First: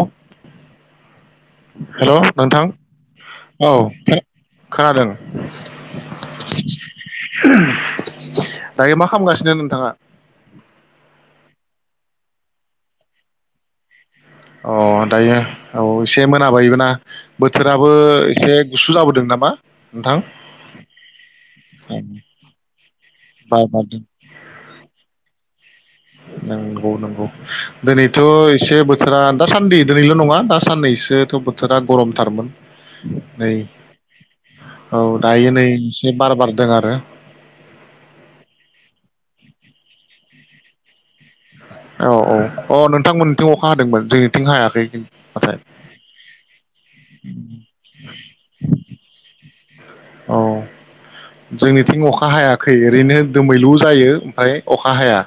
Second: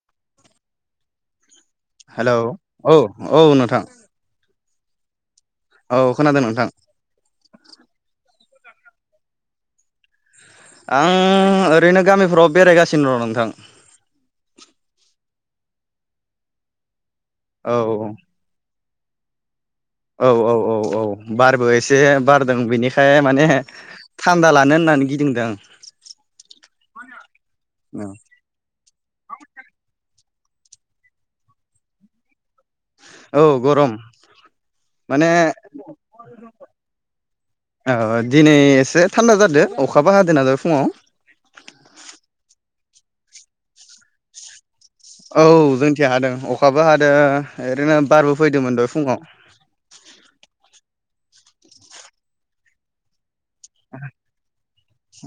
औ हेल हेलौ नोंथां औ औ नोंथां औ खोनादों औ खोनादों नोंथां दायो मा खालामगासिनो नोंथाङा आं ओरैनो गामिफ्राव बेरायगासिनो दं नोंथां अ दायो औ एसे मोनाबायबो ना औ बोथोराबो एसे गुसु लाबोदों नामा नोंथां औ औ औ औ बारबो एसे बारदों बेनिखाय माने बार बारदों थान्दा लानो होननानै गिदिंदों नोंगौ नोंगौ आं। दोनैथ एसे बोथोरा दासान्दि दोनैल नङा दा साननैसोथ बोथोरा गरमथारमोन औ नै गरम औ माने दायो नै एसे बार बारदों आरो औ दिनै एसे थान्दा जादो अखाबो हादो ना दहाय फुङाव औ औ अ नोंथांमोननिथिं अखा हादोंमोन जोंनिथिं हायाखै औ नाथाय जोंनिथि हादों अखाबो हादों ओरैनो बारबो फैदोंमोन दहाय फुङाव औ जोंनिथिं अखा हायाखै ओरैनो दोमैलु जायो ओमफ्राय अखा हाया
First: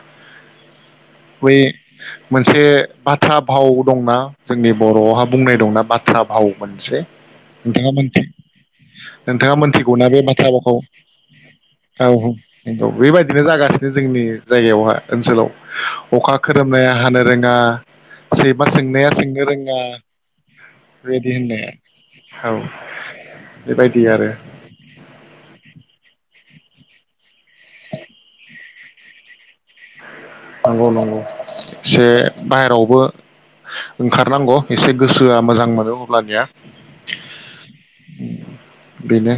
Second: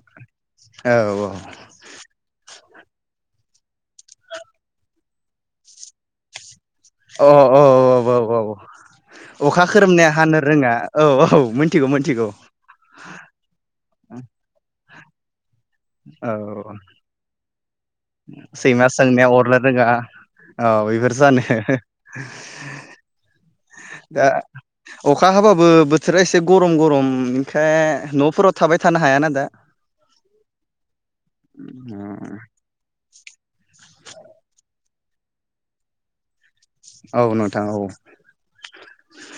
औ बै मोनसे बाथ्रा भाव दंना जोंनि बर'आवहा बुंनाय दंना बाथ्रा भाव मोनसे औ नोंथाङा औ औ मोनथि औ औ नोंथाङा अखा मोनथिगौना खोरोमनाया बे हानो बाथ्रा रोङा भावखौ औ औ मिथिगौ मिथिगौ औ नंगौ बेबायदिनो जागासिनो जोंनि जायगायावहा ओनसोलाव औ अखा खोरोमनाया हानो रोङा सैमा सोंनाया सोंनो रोङा औ बेफोर बेबायदि जानो होननाया औ बेबायदि दा आरो अखा हाबाबो ओ बोथोरा एसे गरम गरम [unintelligible] न'फोराव थाबाय थानो हायाना दा नंगौ नंगौ से बाहेरावबो ओंखारनांगौ एसे गोसोआ मोजां मोनो अब्लानिया औ नोंथां औ बेनो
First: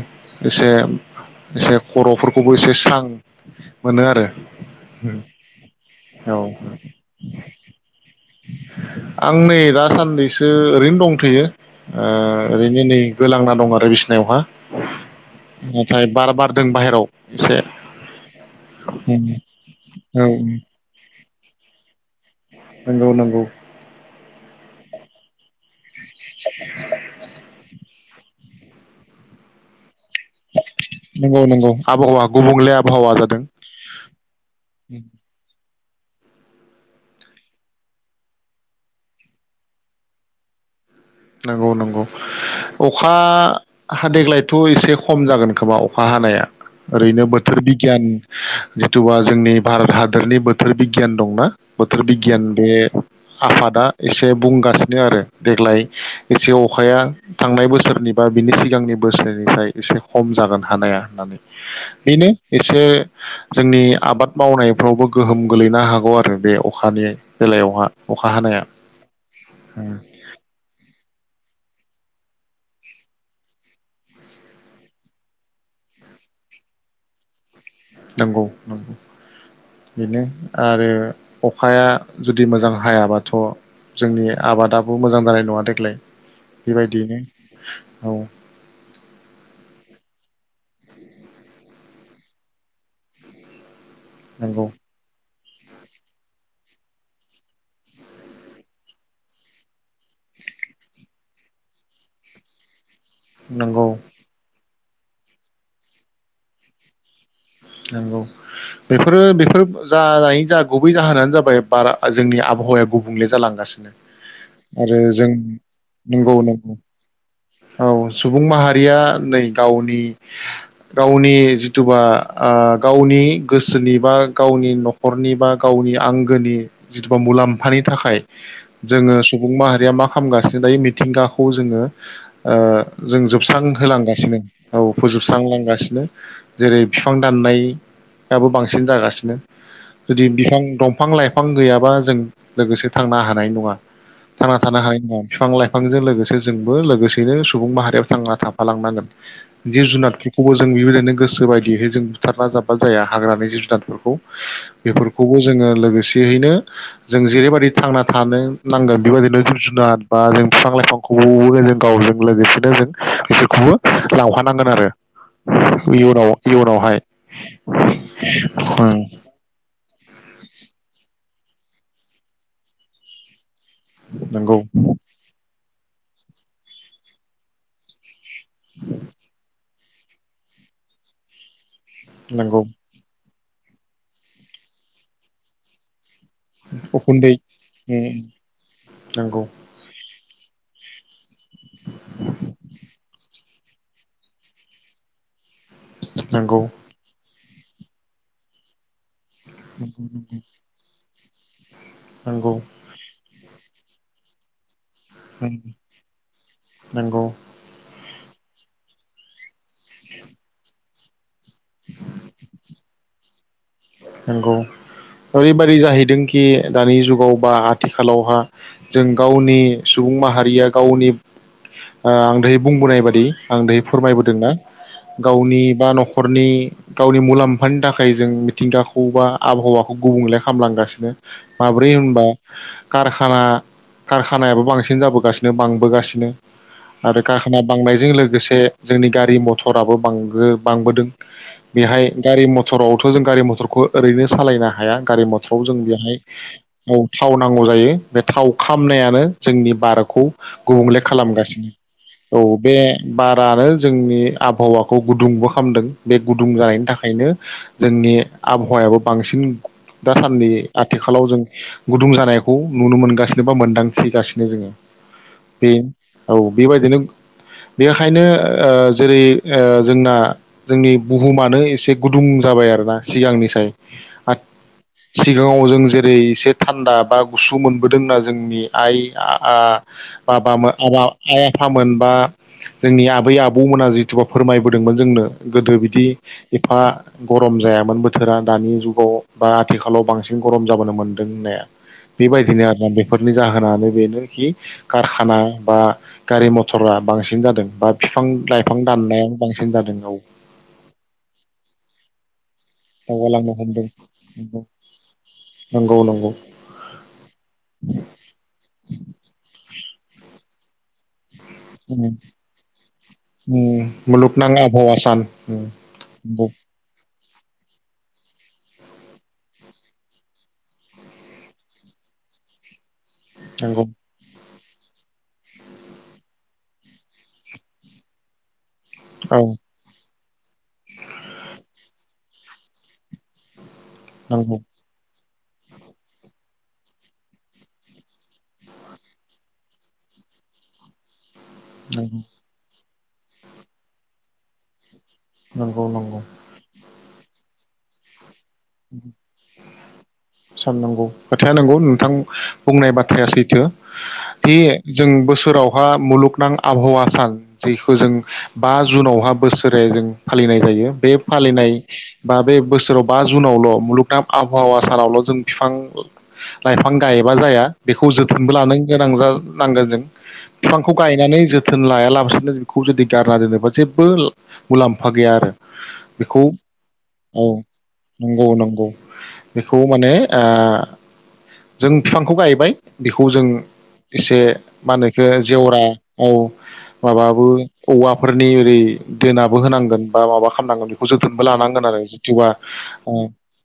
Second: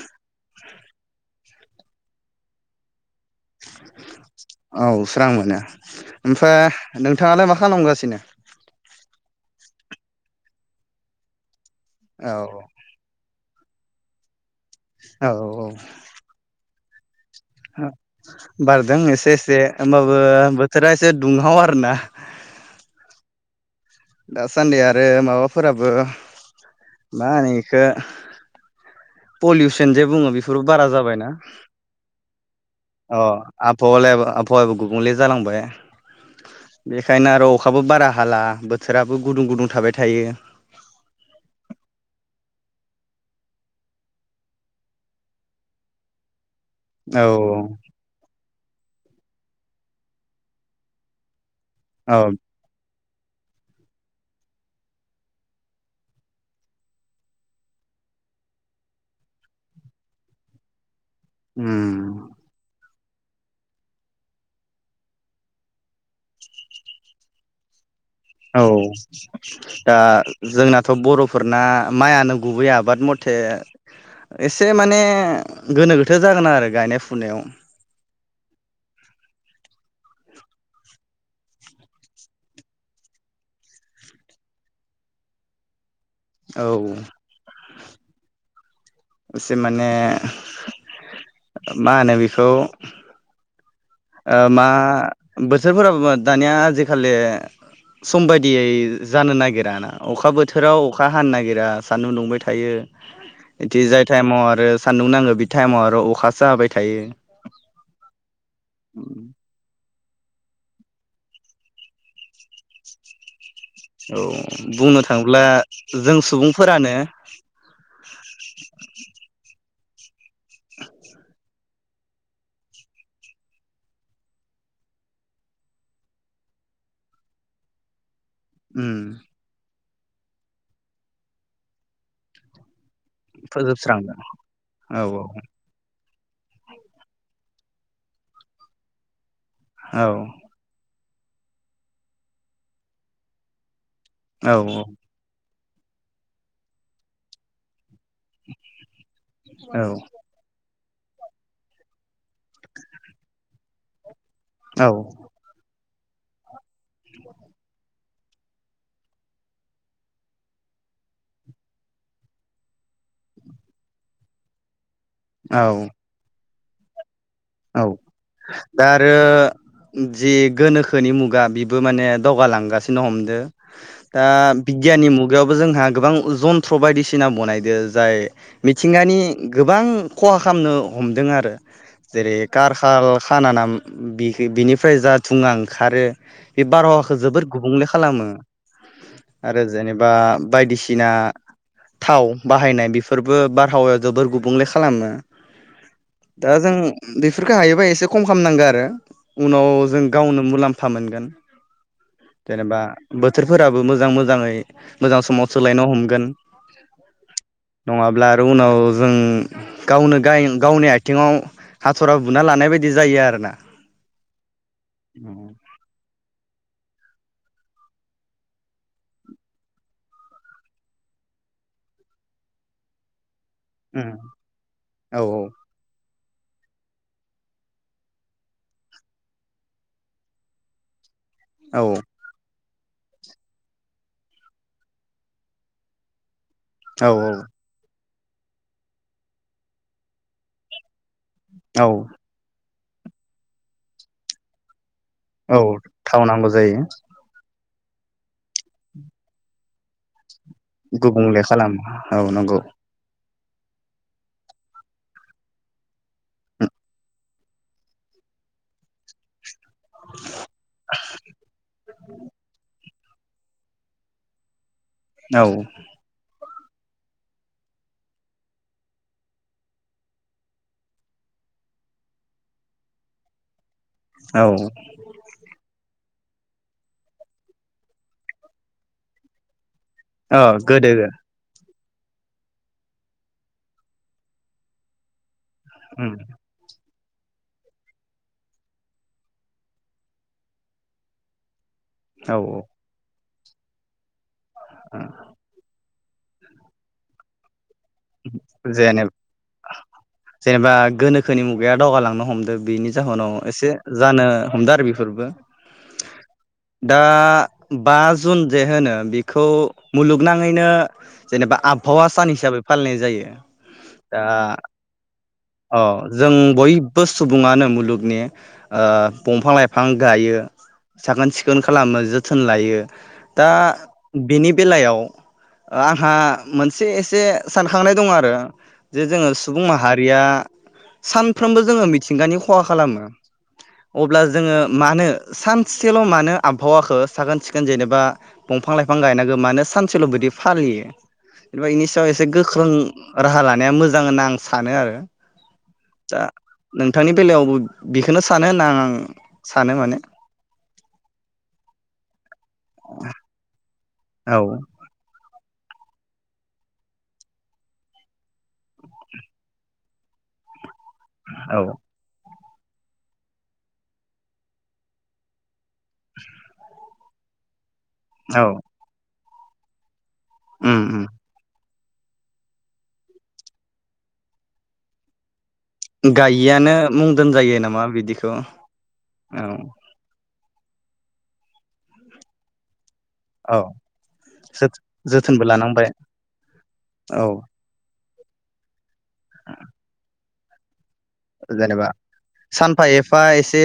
एसे एसे खर'फोरखौबो एसे स्रां मोनो आरो औ स्रां मोनो ओम ओमफ्राय नोंथाङालाय मा खालामगासिनो आं नै दासाननैसो ओरैनो दंथयो ओ औ ओरैनो नै गोलांना दं आरो बिसनायावहा औ औ नाथाय बार बारदों [unintelligible] एसे बारदों उम एसे एसे होमबाबो औ बोथोरा एसे एसे दुंहाव आरोना नोंगौ नंगौ दासान्दि आरो माबाफोराबो मा होनो इखो पल्युसन बुङो बेफोरबो बारा जाबायना नंगौ नंगौ आबहावा गुबुंले आबहावा अ जादों आबहायालाय आबहावायाबो गुबुंले जालांबाय बेखायनो आरो अखाबो बारा हाला बो बोथोराबो गुदुं गुदुं थाबाय थायो नंगौ नंगौ अखा हा देग्लायथ' एसे खम जागोन खोमा अखा हानाया ओरैनो बोथोर बिगियान जिथुुबा जोंनि भारत हादरनि बोथोर बिगियान दंना बोथोर औ औ बिगान बे आफादा एसे बुंगासिनो आरो देग्लाय एसे अखाया थांनाय बोसोरनि बा बिनि सिगांनि बोसोरनिफ्राय एसे खम जागोन हानाया होननानै बेनो उम एसे जोंनि आबाद मावनायफ्रावबो गोहोम गोलैनो हागौ आरो बे अखानि बेलायावहा अखा हानाया औ दा जोंना थ' बर'फोरना माइयानो गुबै आबाद मथे एसे माने गोनो गोथो जागोन आरो गायनाय फुनायाव नंगौ बेनो आरो अखाया जुदि मोजां हायाबाथ' जोंनि आबादाबो मोजां जानाय नङा देग्लाय औ बेबायदियैनो औ एसे माने मा होनो बेखौ ओ नंगौ मा बोथोरफोराबो दानिया आजिखालि सम बायदियै जानो नागिरा ना अखा बोथोराव अखा हानो नागिरा सान्दुं दुंबाय थायो इदि नंगौ जाय टाइमाव आरो सान्दुं नांगो बे टाइमाव आरो अखासो हाबाय थायो नोंगौ बेफोरो बेफोर [unintelligible] जा गुबै जाहोनानो जाबाय बारा जोंनि आबहावाया गुबुंले जालांगासिनो औ आरो बुंनो जों थाङोब्ला जों नंगौ नंगौ सुबुंफोरानो औ सुबुं माहारिया नै गावनि गावनि जिथुुबा ओ गावनि गोसोनि बा गावनि नखरनि बा गावनि आंगोनि जिथुबा मुलाम्फानि थाखाय उम जोङो सुबुं माहारिया मा हामगासिनो दायो मिथिंगाखौ जोङो ओ जों जोबस्रां फोजोबस्रांदों होलांगासिनो औ फोजोबस्रांलांगासिनो जेरै फिफां दाननायाबो बांसिन जागासिनो औ जुदि बिफां दं फिफां लाइफां गैयाबा जों लोगोसे थांना हानाय नङा औ थांना थानो हानाय नङा बिफां लाइफ बिफांजों लोगोसे जोंबो लोगोसेनो सुबुं माहारियाव थांना थाफालांनांगोन औ जिब जुनारनिखौबो जों जों बेबायदिनो गोसो बायदि बिदि जों बुथारना जाबा जाया हाग्रानि जिब जुनारफोरखौ औ बेफोरखौबो जोङो लोगो फिसिहैनो जों जेरैबायदि थांना थानो नांगोन बेबायदिनो जिब जुनार बा जों बिफां लाइफांखौ जों गावजों लोगोसेनो जों गासैखौबो लांफानांगोन आरो औ इयुनाव इयुनावहाय औ दा आरो उम जि गोनोखोनि मुगा बेबो माने दगालांगासिनो हमदो दा नंगौ बिगियाननि मुगायावबो जोंहा गोबां जन्थ्र बायदिसिना बनायदो जाय मिथिंगानि गोबां खहा खालामनो हमदों आरो जेरै नंगौ खार खाल खाना ना बिनिफ्राय जा थुङा ओंखारो बे बारहावाखौ उखुन्दै जोबोद गुबुंले खालामो नंगौ आरो जेनेबा बायदिसिना थाव बाहायनाय बेफोरबो बा हावाया जोबोर गुबुंले खालामो नोंगौ बेफोरखो हायोबा एसे खम खालामनांगो आरो उनाव जों गावनो मुलाम्फा मोनगोन नंगौ जेनेबा बोथोर फोराबो मोजां मोजाङै मोजां समाव सोलायनो हमगोन नंगौ नङा आरो उनाव जों गावनो गाय गावनि थिङाव हाथरा बुना लानाय बायदि जायो आरो ना नोंगौ ओरैबायदि जाहैदोंखि दानि जुगाव बा आथिखालावहा जों गावनि सुबुं माहारिया गावनि ओ आं दहाय बुंबोनाय बायदि आं दि फोरमायबोदों ना औ गावनि बा नखर [unintelligible] गावनि मुलाम्फानि थाखाय जों मिथिंगा खौबा आबहावाखौ गुबुंले खालामलांगासिनो औ माब्रै होनबा कारखाना कारखानायाबो बांसिन जाबोगासिनो बांबोगासिनो औ आरो कारखाना बांनायजों लोगो लोगोसे जोंनि गारि मथराबो बांगो-बांबोदों औ बेहाय गारि मथ सरगावथ जों गारि मथरखौ ओरैनो सालायनो हाया गारि मथराव जों औ बेहाय थाव नांगौ जायो औ थाव नां नांगौ जायो बे थाव खामनायानो जोंनि बारखौ गुबुंले खालामगासिनो औ बे बारारो जोंनि आबहावाखौ गुदुंबो खामदों बे गुदुं जानायनि थाखायनो जोंनि आब हवायाबो बांसिन दासान्दि आथिखालाव जों गुदुं जानायखौ नुनो मोनगासिनो बा मोनदांथिगासिनो जोङो औ बे औ बेबायदिनो बेखायनो ओ जेरै ओ जोंना जोंनि बुहुमानो एसे गुदुं जाबाय आरोना सिगांनि साय [inaudible] औ सिगाङाव जों जे ओरै एसे थान्दा बा गुसु मोनबोदोंना जोंनि आइ आ आ औ बाबामो आबा गोदो आइ आफा आफामोन बा जोंनि आबै आबौमोना जिथुुबा फोरमायबोदोंमोन जोंनो गोदो बिदि एफा गरम जायामोन बोथ- बोथोरा दानि जुगाव बा आथिखालाव बांसिन गरम जाबोनो मोनदों होननाया औ बेबायदिनो आरोना बेफोर नि जाहोनानो बेनोखि कारखाना बा गारि मथरा बांसिन जादों बा बिफां लाइफां दाननाया बांसिन जादों औ जेनेब-जेनेबा गोनोखोनि मुगाया दावगालांनो हमदो बिनि जाहोनाव दावगालांनो एसे हमदों जानो हमदों आरो बेफोरबो नंगौ नंगौ दा बा जुन जे होनो बेखौ मुलुगनां मोजाङैनो जेनेबा आबहावा सान हिसाबै फालिनाय जायो उम दा मुलुखनां आबहावा सान अ जों [unintelligible] बयबो सुबुङानो मुलुगनि ओ बंफां लाइफां गायो साखोन सिखोन खालामो जोथोन लायो दा नंगौ बिनि बेलायाव आंहा मोनसे एसे सानखांनाय दं आरो जे जोङो औ सुबुं माहारिया सानफ्रोमबो जोङो मिथिंगानि खहा खालामो अब्ला जोङो नंगौ मानो सानसेल मानो आबहावाखो साखोन सिखोन जेनेबा बंफां लाइफां गायनांगो मानो सानसेल बिदि फालियो नंगौ [unintelligible] ख्रों राहा लानाया मोजां होनना आं सानो आरो नंगौ दा नंगौ नोंथांनि बेलायावबो बेखोनो स सानो होनना आं आं सानो माने साननांगौ खोथाया नोंगौ नोंथां बुंनाय बाथ्राया सैथो औ बे जों बोसोर फोरावहा मुलुगनां आबहावा सान जेखौ जों बा जुनावहा बोसोरे जों फालिनाय जायो बे औ फालिनाय बा बे बोसोराव बा जुनावल मुलुगनां आबहावा सानावल जों फिफां लाइफां गायोबा जाया बेखौ औ जोथोनबो लानो गोनां जा नांगोन जों उम बिफांखौ उम गायनानै जोथ थोन लायालाबासिनो बेखौ जुदि गारना दोनोबा जेबो ला-मुलाम्फा गैया आरो बेखौ गायिआनो मुंदों औ जायो नामा बिदि नंगौ नंगौ बेखौ माने ओ जों फिफांखौ गायबाय बेखौ जों औ एसे मा होनो एखो जोथोनबो जेवरा लानांबाय औ औ माबाबो औवाफोरनि ओरै दोनाबो होनांगोन बा माबा खामनांगोन जोथोनबो लानांगोन आरो जिथिबा बा एसे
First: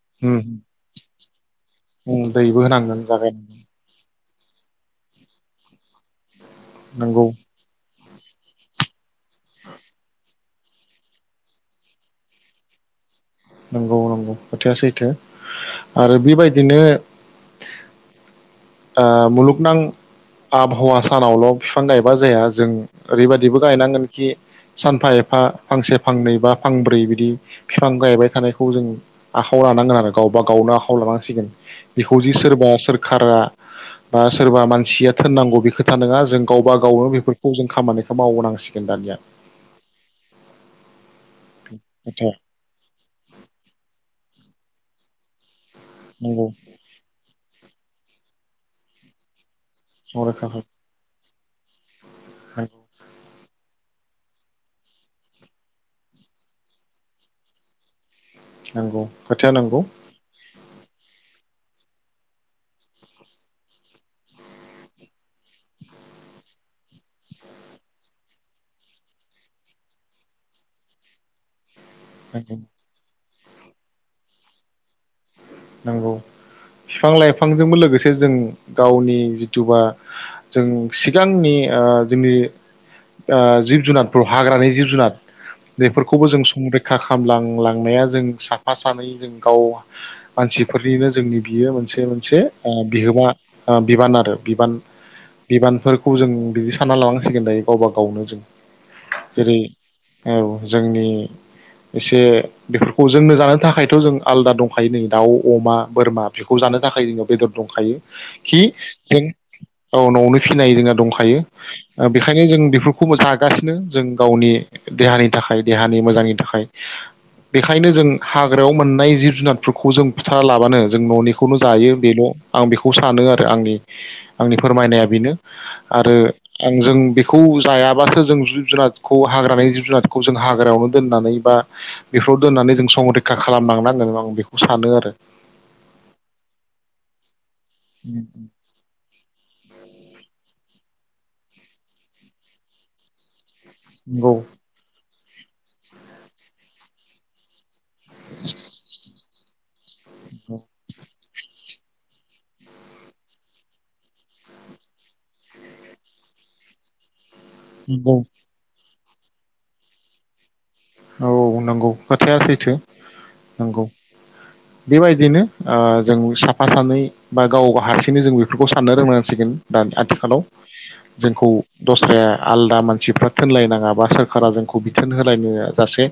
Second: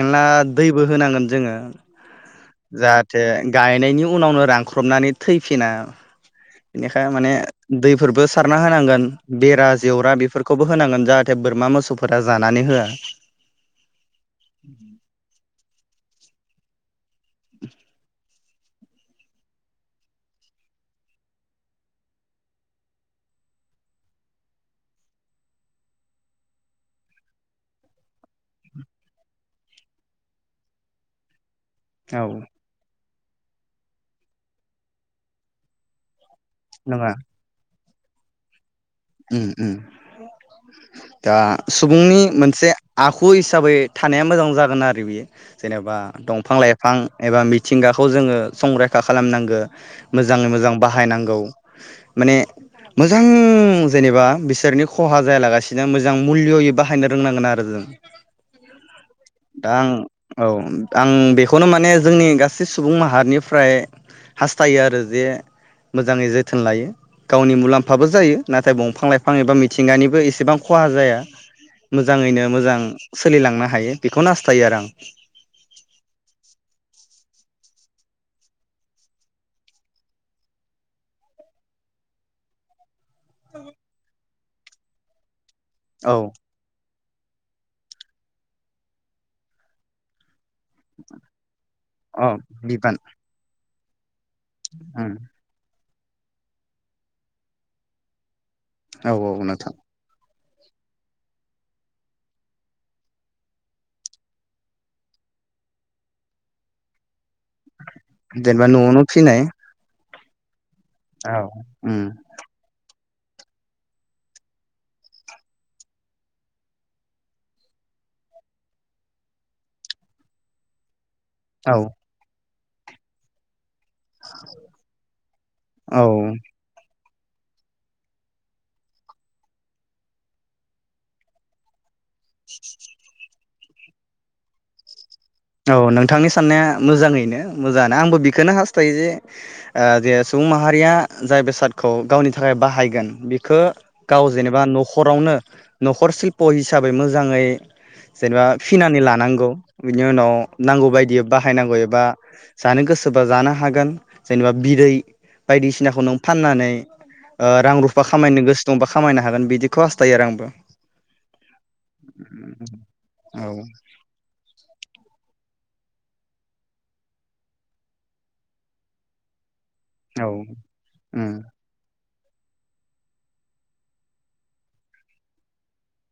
एना दैबो होनांगोन जोङो उम दैबो होनांगोन जाहाथे जागायनांगोन गायनायनि उनावनो रानख्रबनानै थैफिना इनिखाय नंगौ माने दैफोरबो सारना होनांगोन बेरा जेवरा बेफोर खौबो होनांगोन जाहाथे बोरमा मोसौफोरा जानानै होआ नंगौ नंगौ खोथाया सैथो आरो बेबायदिनो ओह मुलुगनां आबहावा सानावल फिफां गायबा जाया जों ओरैबायदिबो गायनांगोनखि सानफा एफा फांसे फांनै बा फांब्रै बिदि फिफां गायबाय थानायखौ जों आखायाव लानांगोन आरो गावबा गावनो आखायाव लानांसिगोन बेखौ जि औ सोरबा सोर खारा ओ सोरबा मानसिया थोननांगौ बे खोथा नोङा जों गावबा गावो नङा बेफोरखौ जों खामानि मावनांसि उम उम दा सुबुंनि खोथाया मोनसे आखु हिसाबै थानाया मोजां जागोन आरो बेयो जेनेबा नंगौ दंफां लाइफां एबा मिथिंगा खौ जोङो संरैखा खालामनांगो मोजाङै संरैखा मोजां बाहायनांगौ [inaudible] माने खालाम मोजां जेनेबा बिसोरनि खहा जायालागासिनो मोजां मुल्ययै बाहायनो रोंनांगोन आरो जों नांगौ खोथाया दा नंगौ आं औ आं बेखौ खौनो माने जोंनि गासै सुबुं माहारिनिफ्राय हास्थायो आरो जे मोजाङै जोथोन लायो गावनि मुलाम्फाबो जायो ना थाय बंफां लाइफां एबा मिथिंगानिबो एसेबां खहा जाया मोजाङैनो मोजां सोलिलांनो हायो बेखौ हास्थायो आरो आं नंगौ फिफां लाइफांजोंबो लोगोसे जों गावनि जिथुबा जों सिगांनि ओ जोंनि ओ जिब जुनारफोर हाग्रानि जिब जुनाद आं औ बेफोरखौबो जों संरै खा खामलांलांनाया जों साफा सानै जों गाव मानसिफोरनिनो जोंनि बियो मोनसे अ मोनसे बिबान बिहोमा ओ बिबान आरो बिबान उम बिबानफोर खौ जों बिदि सानना लानांसिगोन दायो गावबा गावनो जों औ औ जेरै नोंथां औ जोंनि एसे बेफोरखौ जोंनो जानो थाखायथ जों आलदा दं फाय नो दाउ अमा बोरमा बेखौ जानो थाखाय जोनियाव बेदर दंखायो खि जेनेबा न'आवनो जों फिनाय गावनावनो फिनाय रोङा औ दंखायो उम ओ बेखायनो जों बेफोरखौ खौबो जागासिनो जों गावनि देहानि थाखाय देहानि मोजांनि थाखाय बेखायनो जों हाग्रायाव मोननाय जिब जुनार फोरखौ जों बुथारा लाबानो जों ननि खौनो औ जायो बेल आं बेखौ सानो आरो आंनि आंनि फोरमायनाया बेनो औ आरो आंजों बे खौ जायाबासो जों जिब जुनारखौ हाग्रानि जिब जुनारखौ जों हाग्रायावनो दोननानै बा बेफोराव दोननानै जों संरैखा खालामलांनानै आं बेखौ बेखौ सानो आरो औ नोंथांनि साननाया मोजाङैनो मोजाङानो आंबो बेखौनो हास्थायो जे जे सुबुं माहारिया जाय बेसादखौ गावनि थाखाय बाहायगोन बे खो गाव नंगौ जेनेबा नखरावनो नखर सिल्प हिसाबै मोजाङै जेनेबा फिनानै लानांगौ बिनो अ नांगौ बायदि बाहायनांगौ एब बा जानो गोसोबा जानो हागोन जेनेबा बिदै बायदिसिनाखौ नों फाननानै ओ रां रुफा नंगौ खामायनो गोसो दंबा खा खामायनो हागोन बिदिखौ हास्थायो आरो आंबो औ नोंगौ खोथाया सैथो औ नोंगौ बेबायदिनो ओ जों साफा सानै बा गाव हारसिङै जों बेफोरखौ साननो रोंनांसिगोन दा औ आथिखालाव उम जोंखौ दस ए आलादा मानसिफ्रा थोनलायनाङा बा सोरखारा जोंखौ बिथोन होलायनो सासे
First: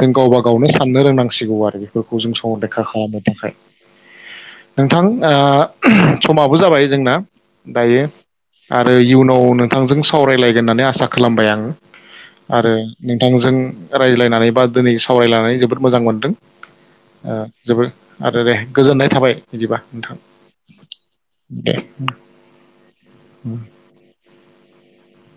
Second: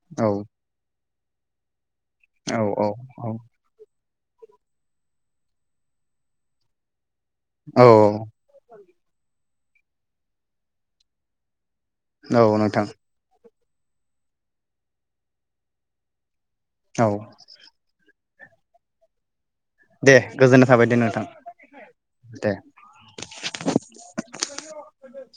जों औ गावबा गावनो साननो रोंनांग सिगौ आरो फोरखौ जों औ संरैखा औ खालामनो थाखाय नोंथां ओ समाबो जाबाय जोंना औ दायो आ इयुनाव नोंथांजों सावरायलायगोन होननानै आसा खालामबाय आं औ आरो नोंथां नोंथांजों रायज्लायनानै बा दोनै सावरायलायनानै जोबोद मोजां मोनदों औ ओ जोबो आरो दे गोजोननाय थाबाय बिदिबा दे नोंथां गोजोननाय थाबाय दे नोंथां दे दे [unintelligible]